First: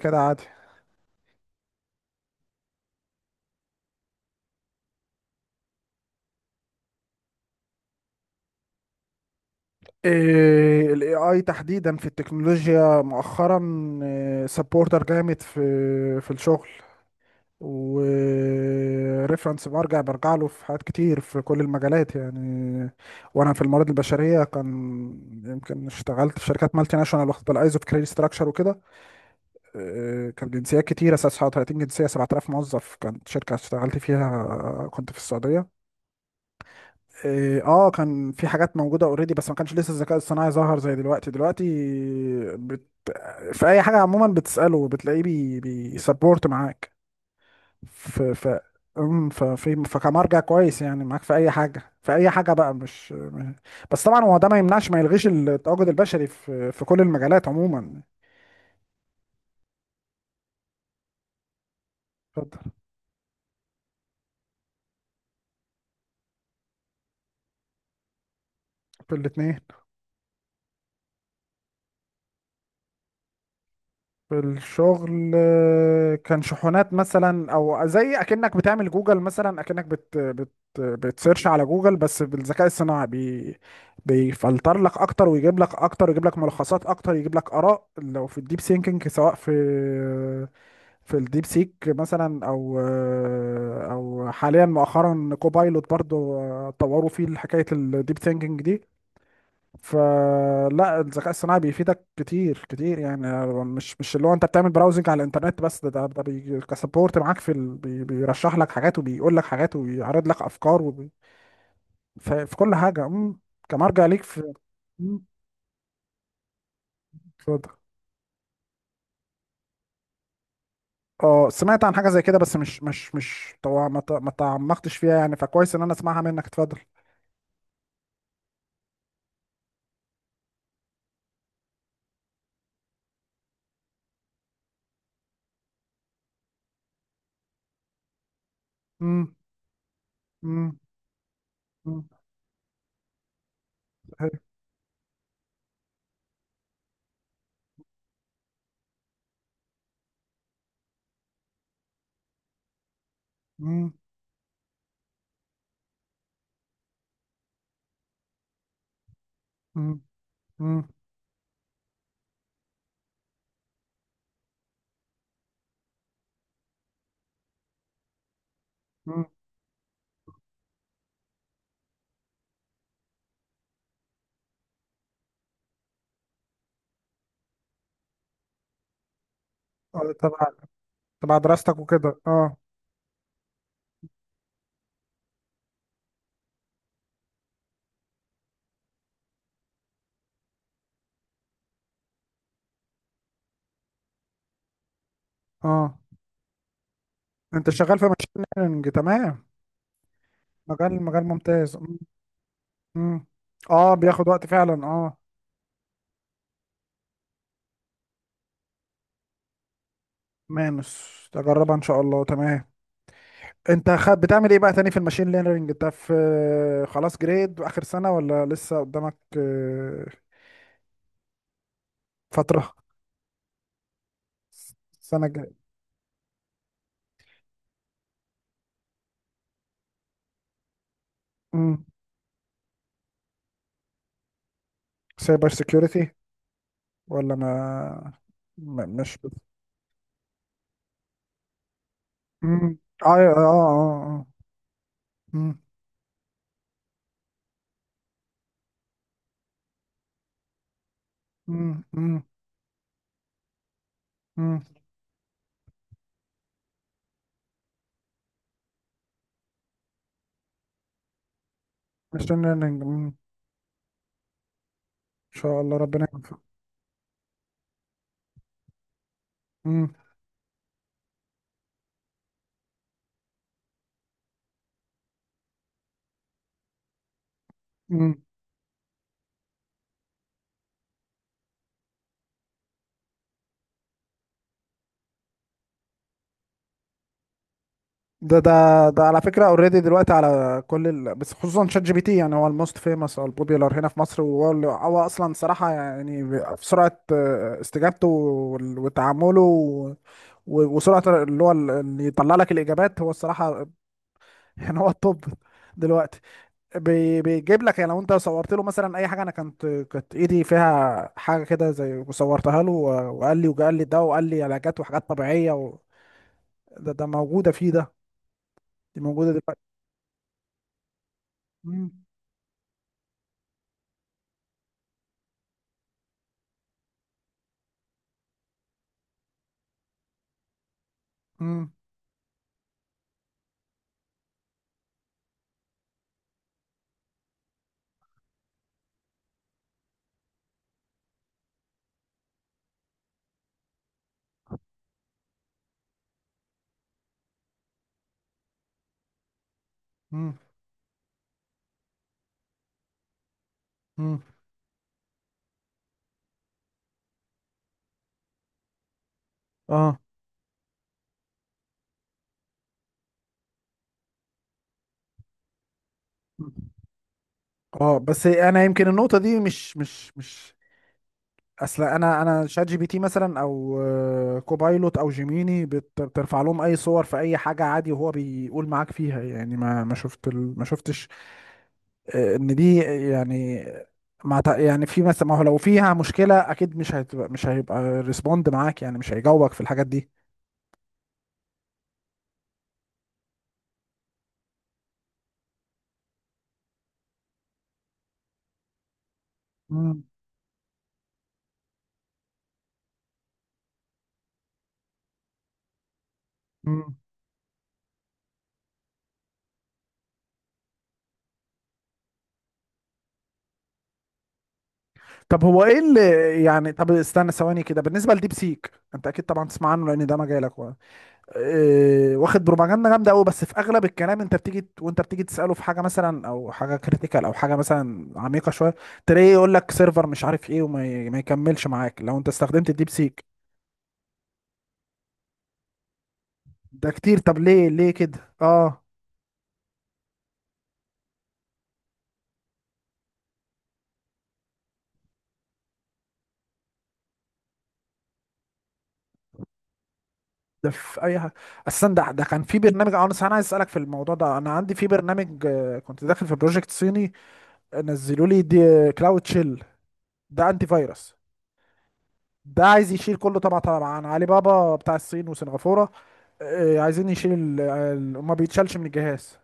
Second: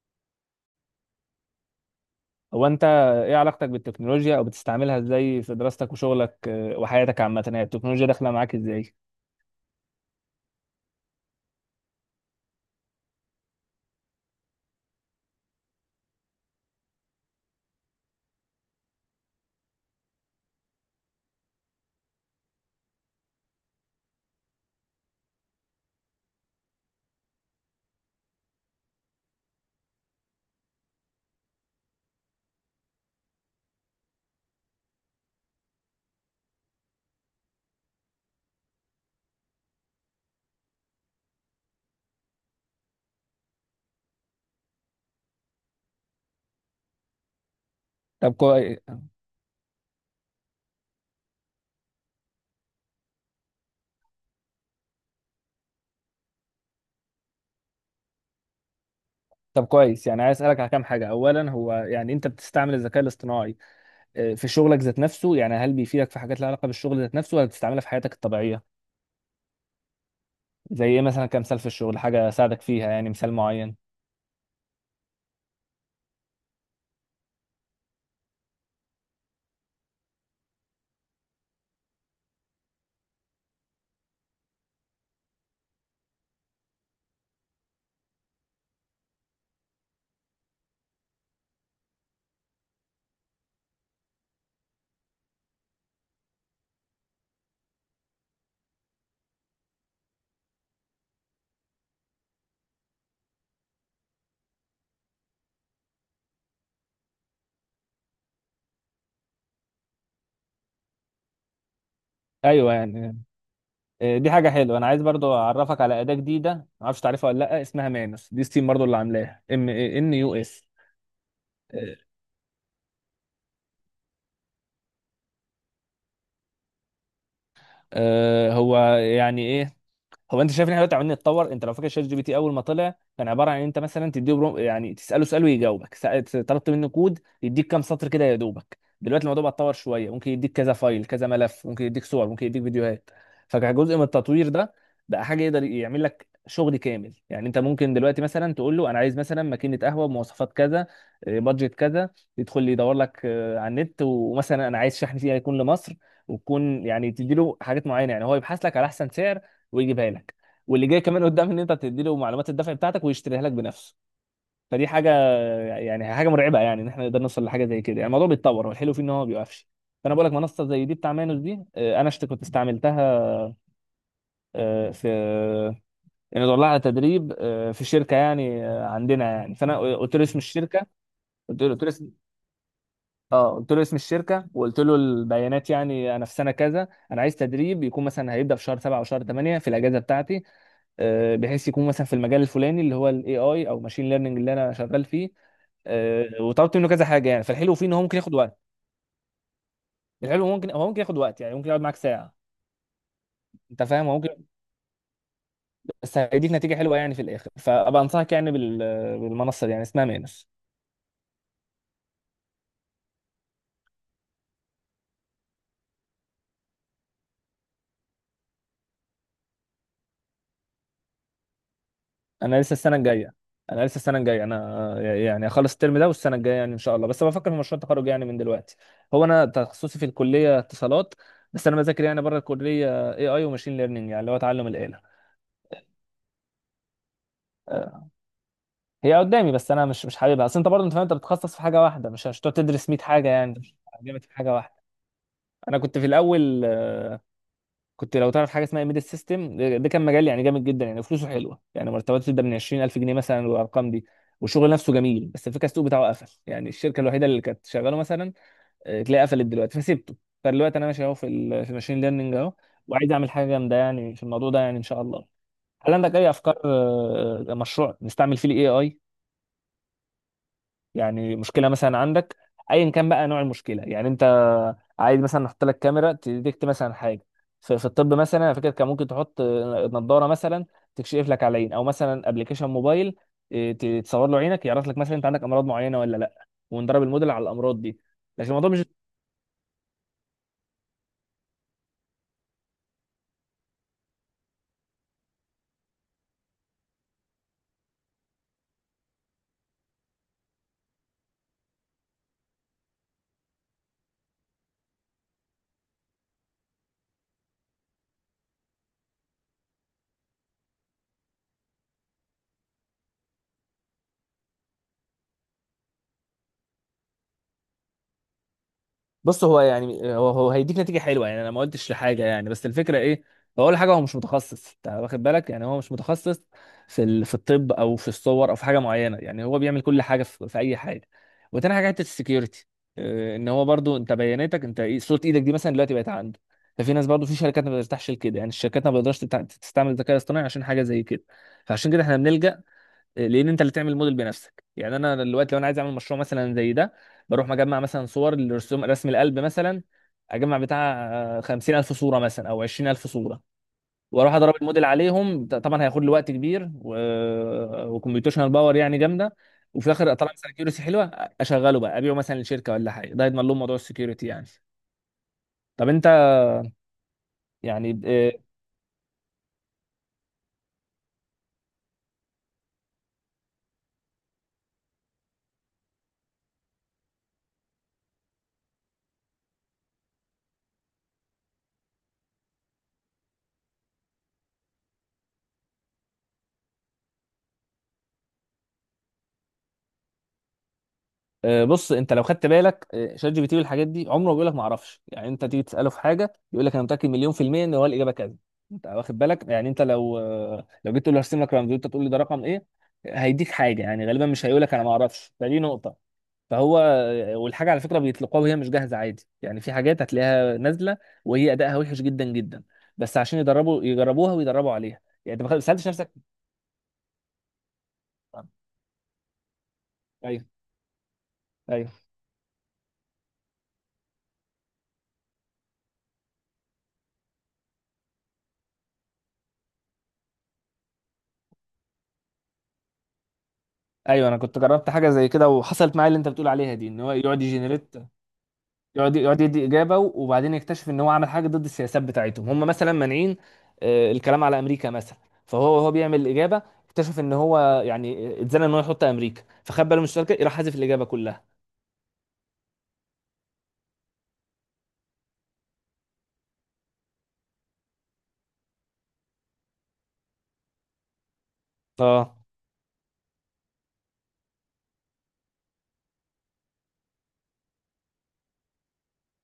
كده عادي. هو انت، ايه علاقتك بالتكنولوجيا او بتستعملها ازاي في دراستك وشغلك وحياتك عامه؟ يعني التكنولوجيا داخله معاك ازاي؟ إيه ال AI تحديدا في التكنولوجيا مؤخرا سبورتر جامد في في الشغل، وريفرنس برجع له في حاجات كتير في كل المجالات يعني. وانا في الموارد البشريه، كان يمكن اشتغلت في شركات مالتي ناشونال، واخد بالايزو في كريدت ستراكشر وكده. إيه، كان جنسيات كتير، اساس 30 جنسيه، 7,000 موظف كانت شركه اشتغلت فيها. آه، كنت في السعوديه. إيه، اه كان في حاجات موجوده اوريدي بس ما كانش لسه الذكاء الصناعي ظهر زي دلوقتي دلوقتي. بت... في اي حاجه عموما بتساله بتلاقيه بيسبورت معاك. ف... طب ف... كويس أم، ففي فكمرجع كويس يعني معاك في اي حاجه، في اي حاجه بقى، مش بس طبعا. هو ده ما يمنعش ما يلغيش التواجد البشري في كل المجالات عموما. طب كويس. يعني عايز اسالك على كام حاجه. اولا، هو يعني انت اتفضل. بتستعمل الذكاء الاصطناعي في شغلك ذات نفسه؟ يعني هل بيفيدك في حاجات لها علاقه بالشغل ذات نفسه ولا بتستعملها في حياتك الطبيعيه؟ في الاثنين. زي ايه مثلا؟ كمثال في الشغل حاجه ساعدك فيها، يعني مثال معين. في الشغل، آه، كان شحونات مثلا، او زي اكنك بتعمل جوجل مثلا، اكنك بت بت بتسيرش على جوجل، بس بالذكاء الصناعي بيفلتر لك اكتر، ويجيب لك اكتر، ويجيب لك ملخصات اكتر، يجيب لك اراء لو في الديب سينكينج، سواء في في الديب سيك مثلا، او او حاليا مؤخرا كوبايلوت برضو، آه، طوروا فيه حكايه الديب سينكينج دي. فلا، الذكاء الصناعي بيفيدك كتير كتير يعني. مش اللي هو انت بتعمل براوزنج على الانترنت بس. ده بي كسبورت معاك في ال... بي بيرشح لك حاجات، وبيقول لك حاجات، وبيعرض لك افكار، في ايوه كل حاجه. يعني. كمرجع ليك دي حاجه في. حلوه. انا عايز مم، برضو اعرفك على اداه جديده، ما اعرفش تعرفها ولا لا، اتفضل. اسمها مانوس. دي ستيم برضو، اللي عاملاها ام ان يو اس. اه، سمعت عن آه، حاجه زي كده، بس مش طبعا ما تعمقتش فيها يعني، فكويس ان انا اسمعها منك. اتفضل. هو يعني ايه؟ هو انت شايف ان احنا دلوقتي عمالين نتطور. انت لو فاكر شات جي بي تي اول ما طلع كان عباره عن انت مثلا تديه يعني تساله سؤال ويجاوبك. طلبت منه كود يديك كام سطر كده يا دوبك. دلوقتي امم الموضوع بقى اتطور شويه، ممكن يديك كذا امم فايل كذا ملف، ممكن يديك امم. صور، ممكن يديك فيديوهات. فكجزء من أيوه. التطوير ده بقى حاجه يقدر يعمل لك شغل كامل. يعني انت ممكن دلوقتي مثلا تقول له انا عايز مثلا ماكينه قهوه بمواصفات كذا، بادجت كذا. يدخل لي يدور لك على امم النت، ومثلا انا عايز شحن فيها يكون لمصر، وتكون يعني تديله حاجات معينه، يعني هو يبحث لك على احسن سعر امم ويجيبها لك. امم. واللي جاي كمان قدام ان انت تدي له معلومات الدفع بتاعتك ويشتريها لك بنفسه. فدي حاجه يعني حاجه مرعبه، يعني ان احنا نقدر نوصل لحاجه زي كده. يعني الموضوع بيتطور، والحلو فيه ان هو أمم. ما بيوقفش. فانا بقول لك منصه زي دي بتاع مانوس دي. انا كنت استعملتها، في يعني دور لها على تدريب في شركه يعني عندنا، يعني فانا اه قلت له اسم تبع، الشركه. تبع قلت له دراستك قلت له وكده، اه. اه قلت له اسم الشركه، وقلت له البيانات، يعني انا في سنه كذا، انا عايز تدريب يكون مثلا هيبدا في شهر 7 او شهر 8 في الاجازه بتاعتي، بحيث يكون مثلا في المجال الفلاني اللي هو الاي اي او ماشين ليرنينج اللي انا شغال فيه. اه. وطلبت منه كذا حاجه، يعني انت فالحلو فيه ان شغال هو في ممكن ياخد ماشين وقت. ليرنينج، تمام. الحلو هو ممكن مجال ياخد مجال وقت، يعني ممكن ممتاز. يقعد معاك م- ساعه م. انت اه فاهم. هو بياخد ممكن، وقت فعلا، اه. بس هيديك نتيجه حلوه يعني في الاخر، فابقى انصحك يعني بالمنصه دي، يعني اسمها مينس. مانس، تجربها ان شاء الله، تمام. انت خد بتعمل ايه بقى تاني في الماشين ليرنينج؟ انت في خلاص جريد، اخر سنة، ولا لسه قدامك آه، انا فترة؟ لسه السنه الجايه انا لسه السنه الجايه انا سنة يعني جاية. اخلص الترم ده، والسنه الجايه يعني ان شاء الله، بس بفكر في مشروع التخرج يعني من دلوقتي. هو انا تخصصي في الكليه اتصالات، بس انا بذاكر يعني بره الكليه اي اي وماشين ليرنينج، يعني اللي هو تعلم الاله. سايبر سيكيورتي ولا آه، ما م- هي مش بت- قدامي بس انا مش حاببها. اصل انت برضه انت فاهم، انت بتتخصص في حاجه واحده، مش هتقعد م. تدرس 100 اه، حاجه، يعني مش جامد اه، في حاجه واحده. اه، انا كنت في الاول كنت، لو تعرف حاجه اسمها ميد سيستم، ده كان مجال يعني جامد جدا، يعني فلوسه حلوه، يعني اه. مرتباته تبدا من 20000 جنيه مثلا، والارقام دي، والشغل نفسه جميل، بس الفكره السوق بتاعه قفل. يعني الشركه الوحيده اللي كانت شغاله مثلا تلاقي قفلت دلوقتي، فسيبته. فدلوقتي انا ماشي اهو في في الماشين ليرنينج ماشين اهو، ليرنينج، ان وعايز اعمل حاجه جامده يعني في الموضوع ده، يعني ان شاء الله. شاء الله هل ربنا عندك يكون اي افكار مشروع نستعمل فيه الاي اي؟ يعني مشكله مثلا عندك، ايا كان بقى نوع المشكله، يعني انت عايز مثلا نحط لك كاميرا تديكت مثلا حاجه. في م. الطب مثلا، انا فاكر كان ممكن تحط نظاره مثلا تكشف لك على العين، او مثلا ابلكيشن موبايل تصور له عينك، يعرف لك مثلا انت عندك امراض معينه ولا لا، وندرب الموديل على الامراض دي. ده لكن الموضوع مش، ده ده على فكرة اوريدي دلوقتي على كل بس خصوصا شات جي بي تي، يعني هو الموست فيمس او البوبيولار هنا في مصر، وهو اللي هو اصلا صراحة يعني في سرعة، آه، استجابته وتعامله، وسرعة اللي هو اللي يطلع لك الاجابات، هو الصراحة. يعني هو الطب دلوقتي بيجيب لك، يعني لو انت صورت له مثلا اي حاجة. انا كانت ايدي فيها حاجة كده زي، صورتها له، وقال لي ده، وقال لي علاجات وحاجات طبيعية و... ده ده موجودة فيه، ده دي موجودة بص هو يعني هو هيديك نتيجه حلوه يعني، انا ما قلتش دلوقتي. لحاجه يعني بس الفكره ايه. هو اول حاجه هو مش متخصص، انت واخد بالك، يعني هو مش متخصص في الطب او في الصور او في حاجه معينه، يعني هو بيعمل كل حاجه في اي حاجه. مم. وتاني حاجه حته السكيورتي، ان هو برضو انت بياناتك انت، صوره ايدك دي مثلا دلوقتي بقت عنده. ففي ناس برضو في شركات ما بترتاحش لكده، يعني الشركات ما بتقدرش تستعمل الذكاء الاصطناعي عشان حاجه زي كده، فعشان كده احنا بنلجأ. لان انت اللي تعمل الموديل بنفسك، يعني انا دلوقتي لو انا عايز اعمل مشروع مثلا زي ده، بروح مجمع مثلا صور لرسوم رسم القلب مثلا، مم. اجمع بتاع خمسين الف صوره مثلا او عشرين الف صوره، مم. واروح اضرب الموديل عليهم. طبعا هياخد لي وقت كبير وكمبيوتيشنال باور يعني جامده، وفي اه. الاخر اطلع مثلا كيوريسي حلوه، اشغله بقى ابيعه مثلا لشركه ولا حاجه، ده يضمن لهم موضوع السكيورتي يعني. طب انت مم. اه يعني بس انا يمكن النقطه دي مش اصل انا شات جي بي تي مثلا، او آه، كوبايلوت، او جيميني، بترفع لهم اي صور في اي حاجه عادي، وهو بيقول معاك فيها يعني. ما شفت ما شفتش آه، ان دي يعني ما تع- يعني في مثلا، ما هو لو فيها مشكله اكيد مش هتبقى، مش هيبقى ريسبوند معاك يعني، مش هيجاوبك في الحاجات دي. بص، انت لو خدت بالك شات جي بي تي والحاجات دي عمره ما بيقول لك ما اعرفش. يعني انت تيجي تساله في حاجه يقول لك انا متاكد مليون في الميه ان هو الاجابه كذا. انت واخد بالك، يعني انت لو لو جيت تقول له هرسم لك رمز وانت تقول لي ده رقم ايه، هيديك حاجه، يعني غالبا مش هيقول لك انا ما اعرفش، فدي نقطه. فهو مم. والحاجه على فكره بيطلقوها وهي مش جاهزه عادي، يعني في حاجات هتلاقيها نازله وهي ادائها وحش جدا جدا، بس عشان يدربوا يجربوها ويدربوا عليها. يعني طب انت ما هو ايه سالتش اللي نفسك. يعني، طب استنى ثواني كده، بالنسبه لديب ايوه، سيك انت اكيد طبعا تسمع عنه لان ده ايوه، مجالك و... ايوه، إيه... واخد بروباجندا جامده قوي، بس في اغلب الكلام انت وانت بتيجي تساله في حاجه مثلا، او حاجه كريتيكال، او حاجه مثلا عميقه شويه، تلاقيه يقول لك سيرفر مش عارف ايه، ما يكملش معاك لو انت استخدمت الديب سيك. أيوه، انا كنت جربت حاجه زي كده، وحصلت معايا اللي انت بتقول عليها دي، ده ان هو كتير، طب يقعد ليه يجنريت، كده، اه؟ يقعد يدي اجابه، وبعدين يكتشف ان هو عمل حاجه ضد السياسات بتاعتهم. هم مثلا مانعين الكلام على امريكا مثلا، فهو بيعمل الاجابه، اكتشف ان هو يعني اتزنق ان هو يحط امريكا، فخد باله من الشركه، راح ده حذف في الاجابه اي حاجه كلها. اصلا. ده ده كان في برنامج، اه انا أنا عايز اسالك في الموضوع ده. انا عندي في برنامج، آه، كنت داخل في بروجكت صيني، آه، نزلوا لي دي، كلاود شيل. ده انتي فيروس، اه، ده عايز يشيل كله طبعا طبعا، عن علي بابا بتاع الصين وسنغافورة. آه، عايزين يشيل ما بيتشالش من الجهاز.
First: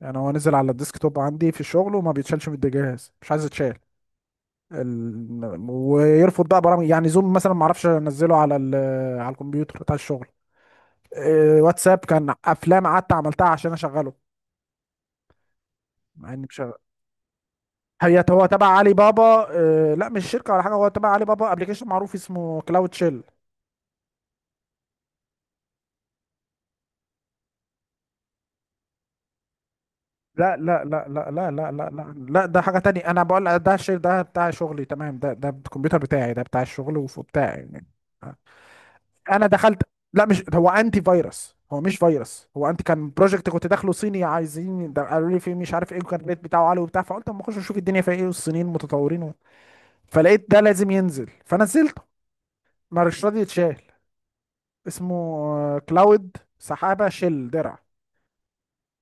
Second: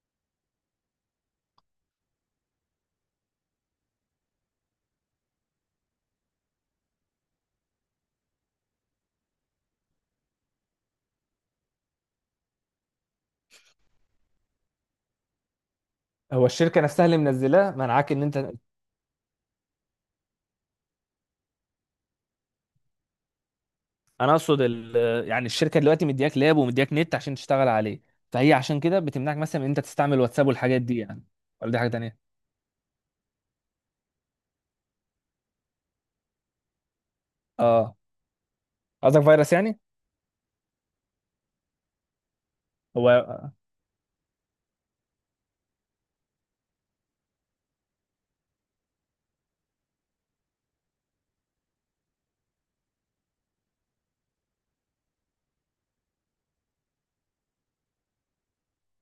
يعني هو نزل على الديسك توب عندي في الشغل، وما بيتشالش من الجهاز، مش عايز يتشال. ويرفض بقى برامج، يعني زوم مثلا ما اعرفش انزله على على الكمبيوتر بتاع الشغل. آه، واتساب كان افلام قعدت عملتها عشان اشغله، مع هو اني مش شغال. الشركه نفسها اللي منزلاه منعاك هي ان هو انت؟ تبع علي بابا. آه، لا مش شركة ولا حاجة، هو تبع علي بابا، ابلكيشن معروف اسمه كلاود شيل. انا اقصد ال... آه، يعني الشركه دلوقتي مدياك لاب ومدياك نت عشان تشتغل عليه، فهي عشان كده بتمنعك مثلا ان انت تستعمل واتساب لا والحاجات لا دي لا يعني، لا لا لا ولا دي حاجه لا لا تانيه؟ لا، ده حاجة تانية، أنا بقول ده الشير ده بتاع شغلي، تمام. ده ده الكمبيوتر بتاعي ده بتاع الشغل وبتاع يعني. اه، قصدك أنا فيروس يعني. دخلت، لا مش هو أنتي فيروس، هو مش فيروس، هو أنتي. كان بروجكت هو كنت داخله صيني، عايزين ده، قالوا لي فيه مش عارف إيه، وكان الريت بتاعه عالي وبتاع، فقلت أما أخش أشوف الدنيا فيها إيه والصينيين متطورين و... فلقيت ده لازم ينزل، فنزلته، مش راضي يتشال. اسمه آه، كلاود، سحابة، شيل، درع.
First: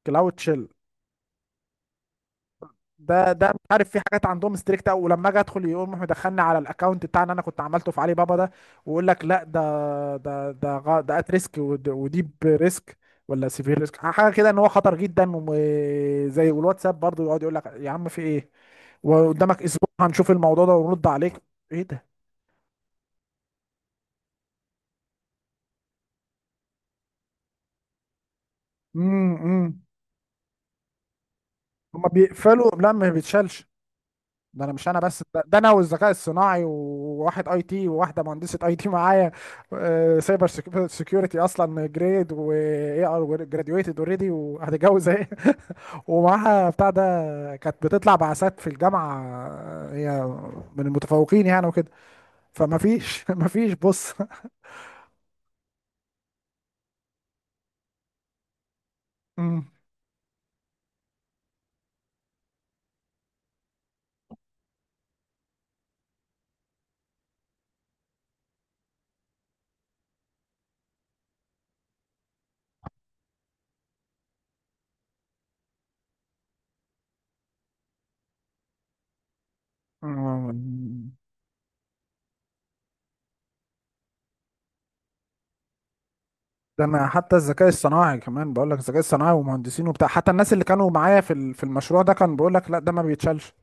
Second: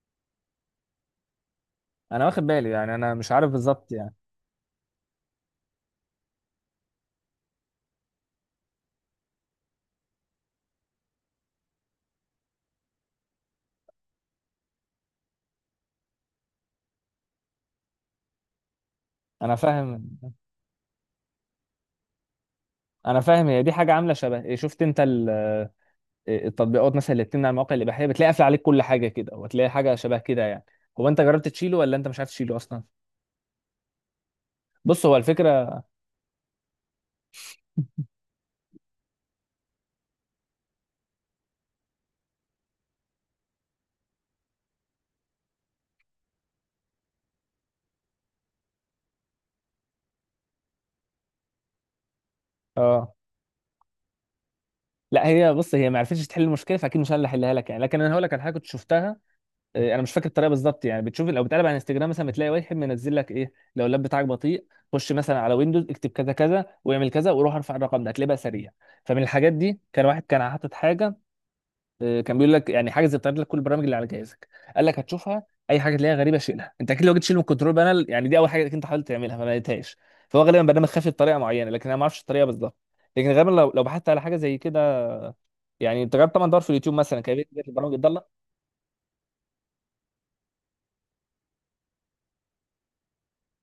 كلاود شيل. انا واخد بالي، يعني انا ده مش ده عارف مش عارف، بالظبط في يعني. حاجات عندهم ستريكت قوي، ولما اجي ادخل يقوم راح مدخلني على الاكونت بتاع اللي انا كنت عملته في علي بابا ده، ويقول لك لا ده ات ريسك، وديب ريسك، ولا سيفير ريسك، حاجه كده، ان هو خطر جدا وزي. والواتساب برضه يقعد يقول لك يا عم في ايه، انا وقدامك اسبوع فاهم، هنشوف الموضوع ده ونرد عليك. ايه ده. انا فاهم. هي دي حاجه عامله شبه، شفت انت ال- إيه، التطبيقات مثلا اللي بتمنع المواقع الاباحيه، بتلاقي قافله عليك كل حاجه امم. كده، وتلاقي امم. حاجه شبه كده يعني. هو انت جربت تشيله ولا انت هما مش عارف تشيله بيقفلوا، اصلا؟ لا ما بيتشالش. ده انا مش انا بص هو بس، ده ده انا الفكره. والذكاء الصناعي، وواحد اي تي، وواحده مهندسه اي تي معايا. آه، سايبر سيكيورتي اصلا، جريد، واي ار جراديويتد اوريدي، وهتتجوز اهي. ومعاها بتاع ده. كانت بتطلع بعثات في الجامعه، آه، هي من المتفوقين يعني وكده. فما اه فيش ما فيش، بص. لا، هي بص هي ما عرفتش تحل المشكله، فاكيد مش انا اللي هحلها لك يعني، لكن انا هقول لك على حاجه كنت شفتها. مم. انا مش فاكر الطريقه بالظبط يعني. بتشوف لو بتقلب على انستجرام مثلا بتلاقي واحد منزل لك ايه، لو اللاب بتاعك بطيء خش مثلا على ويندوز اكتب كذا كذا واعمل كذا وروح ارفع الرقم ده هتلاقيه بقى سريع. فمن الحاجات دي كان واحد كان حاطط حاجه، كان بيقول لك يعني حاجز بتعرض لك كل البرامج اللي على جهازك. قال لك هتشوفها اي حاجه تلاقيها غريبه شيلها. انت اكيد لو جيت تشيل من الكنترول بانل، يعني دي اول حاجه انت حاولت تعملها ما لقيتهاش. فهو غالبا برنامج خافي مم. بطريقه معينه، لكن انا ما اعرفش الطريقه بالظبط. لكن غالبا لو بحثت على حاجه زي كده، يعني انت جربت طبعا دور في ده اليوتيوب انا مثلا حتى كيفيه تنزل الذكاء البرامج الصناعي الضاله. كمان بقول لك، الذكاء الصناعي ومهندسين وبتاع، حتى الناس اللي كانوا معايا في في المشروع ده، كان بيقول لك لا ده ما بيتشالش.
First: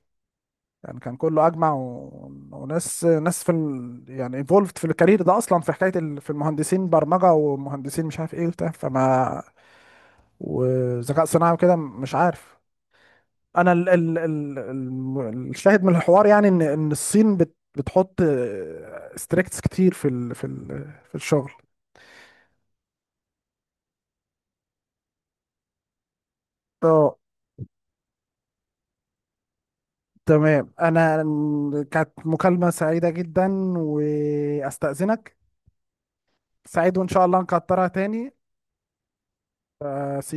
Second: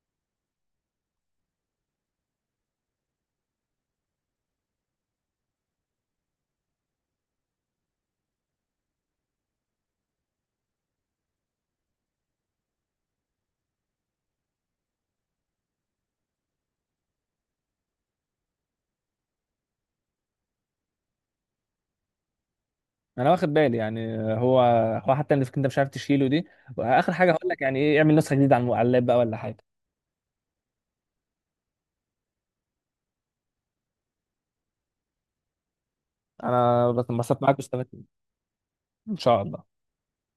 يعني كان كله اجمع، و... وناس في يعني انفولفد في الكارير ده اصلا، في حكايه في المهندسين برمجه، ومهندسين مش عارف ايه وبتاع فما، وذكاء صناعي وكده، مش عارف. انا الشاهد من الحوار يعني، ان ان الصين بتحط ستريكتس كتير في في الشغل. انا واخد بالي، يعني هو حتى اللي انت مش عارف تشيله دي، واخر اه، حاجه هقول لك يعني ايه، اعمل نسخه جديده على على اللاب بقى ولا حاجه. تمام. انا كانت مكالمه سعيده جدا، واستاذنك. انا سعيد، بس وان شاء الله انبسطت معاك نكترها واستفدت. تاني. ان شاء الله. سي.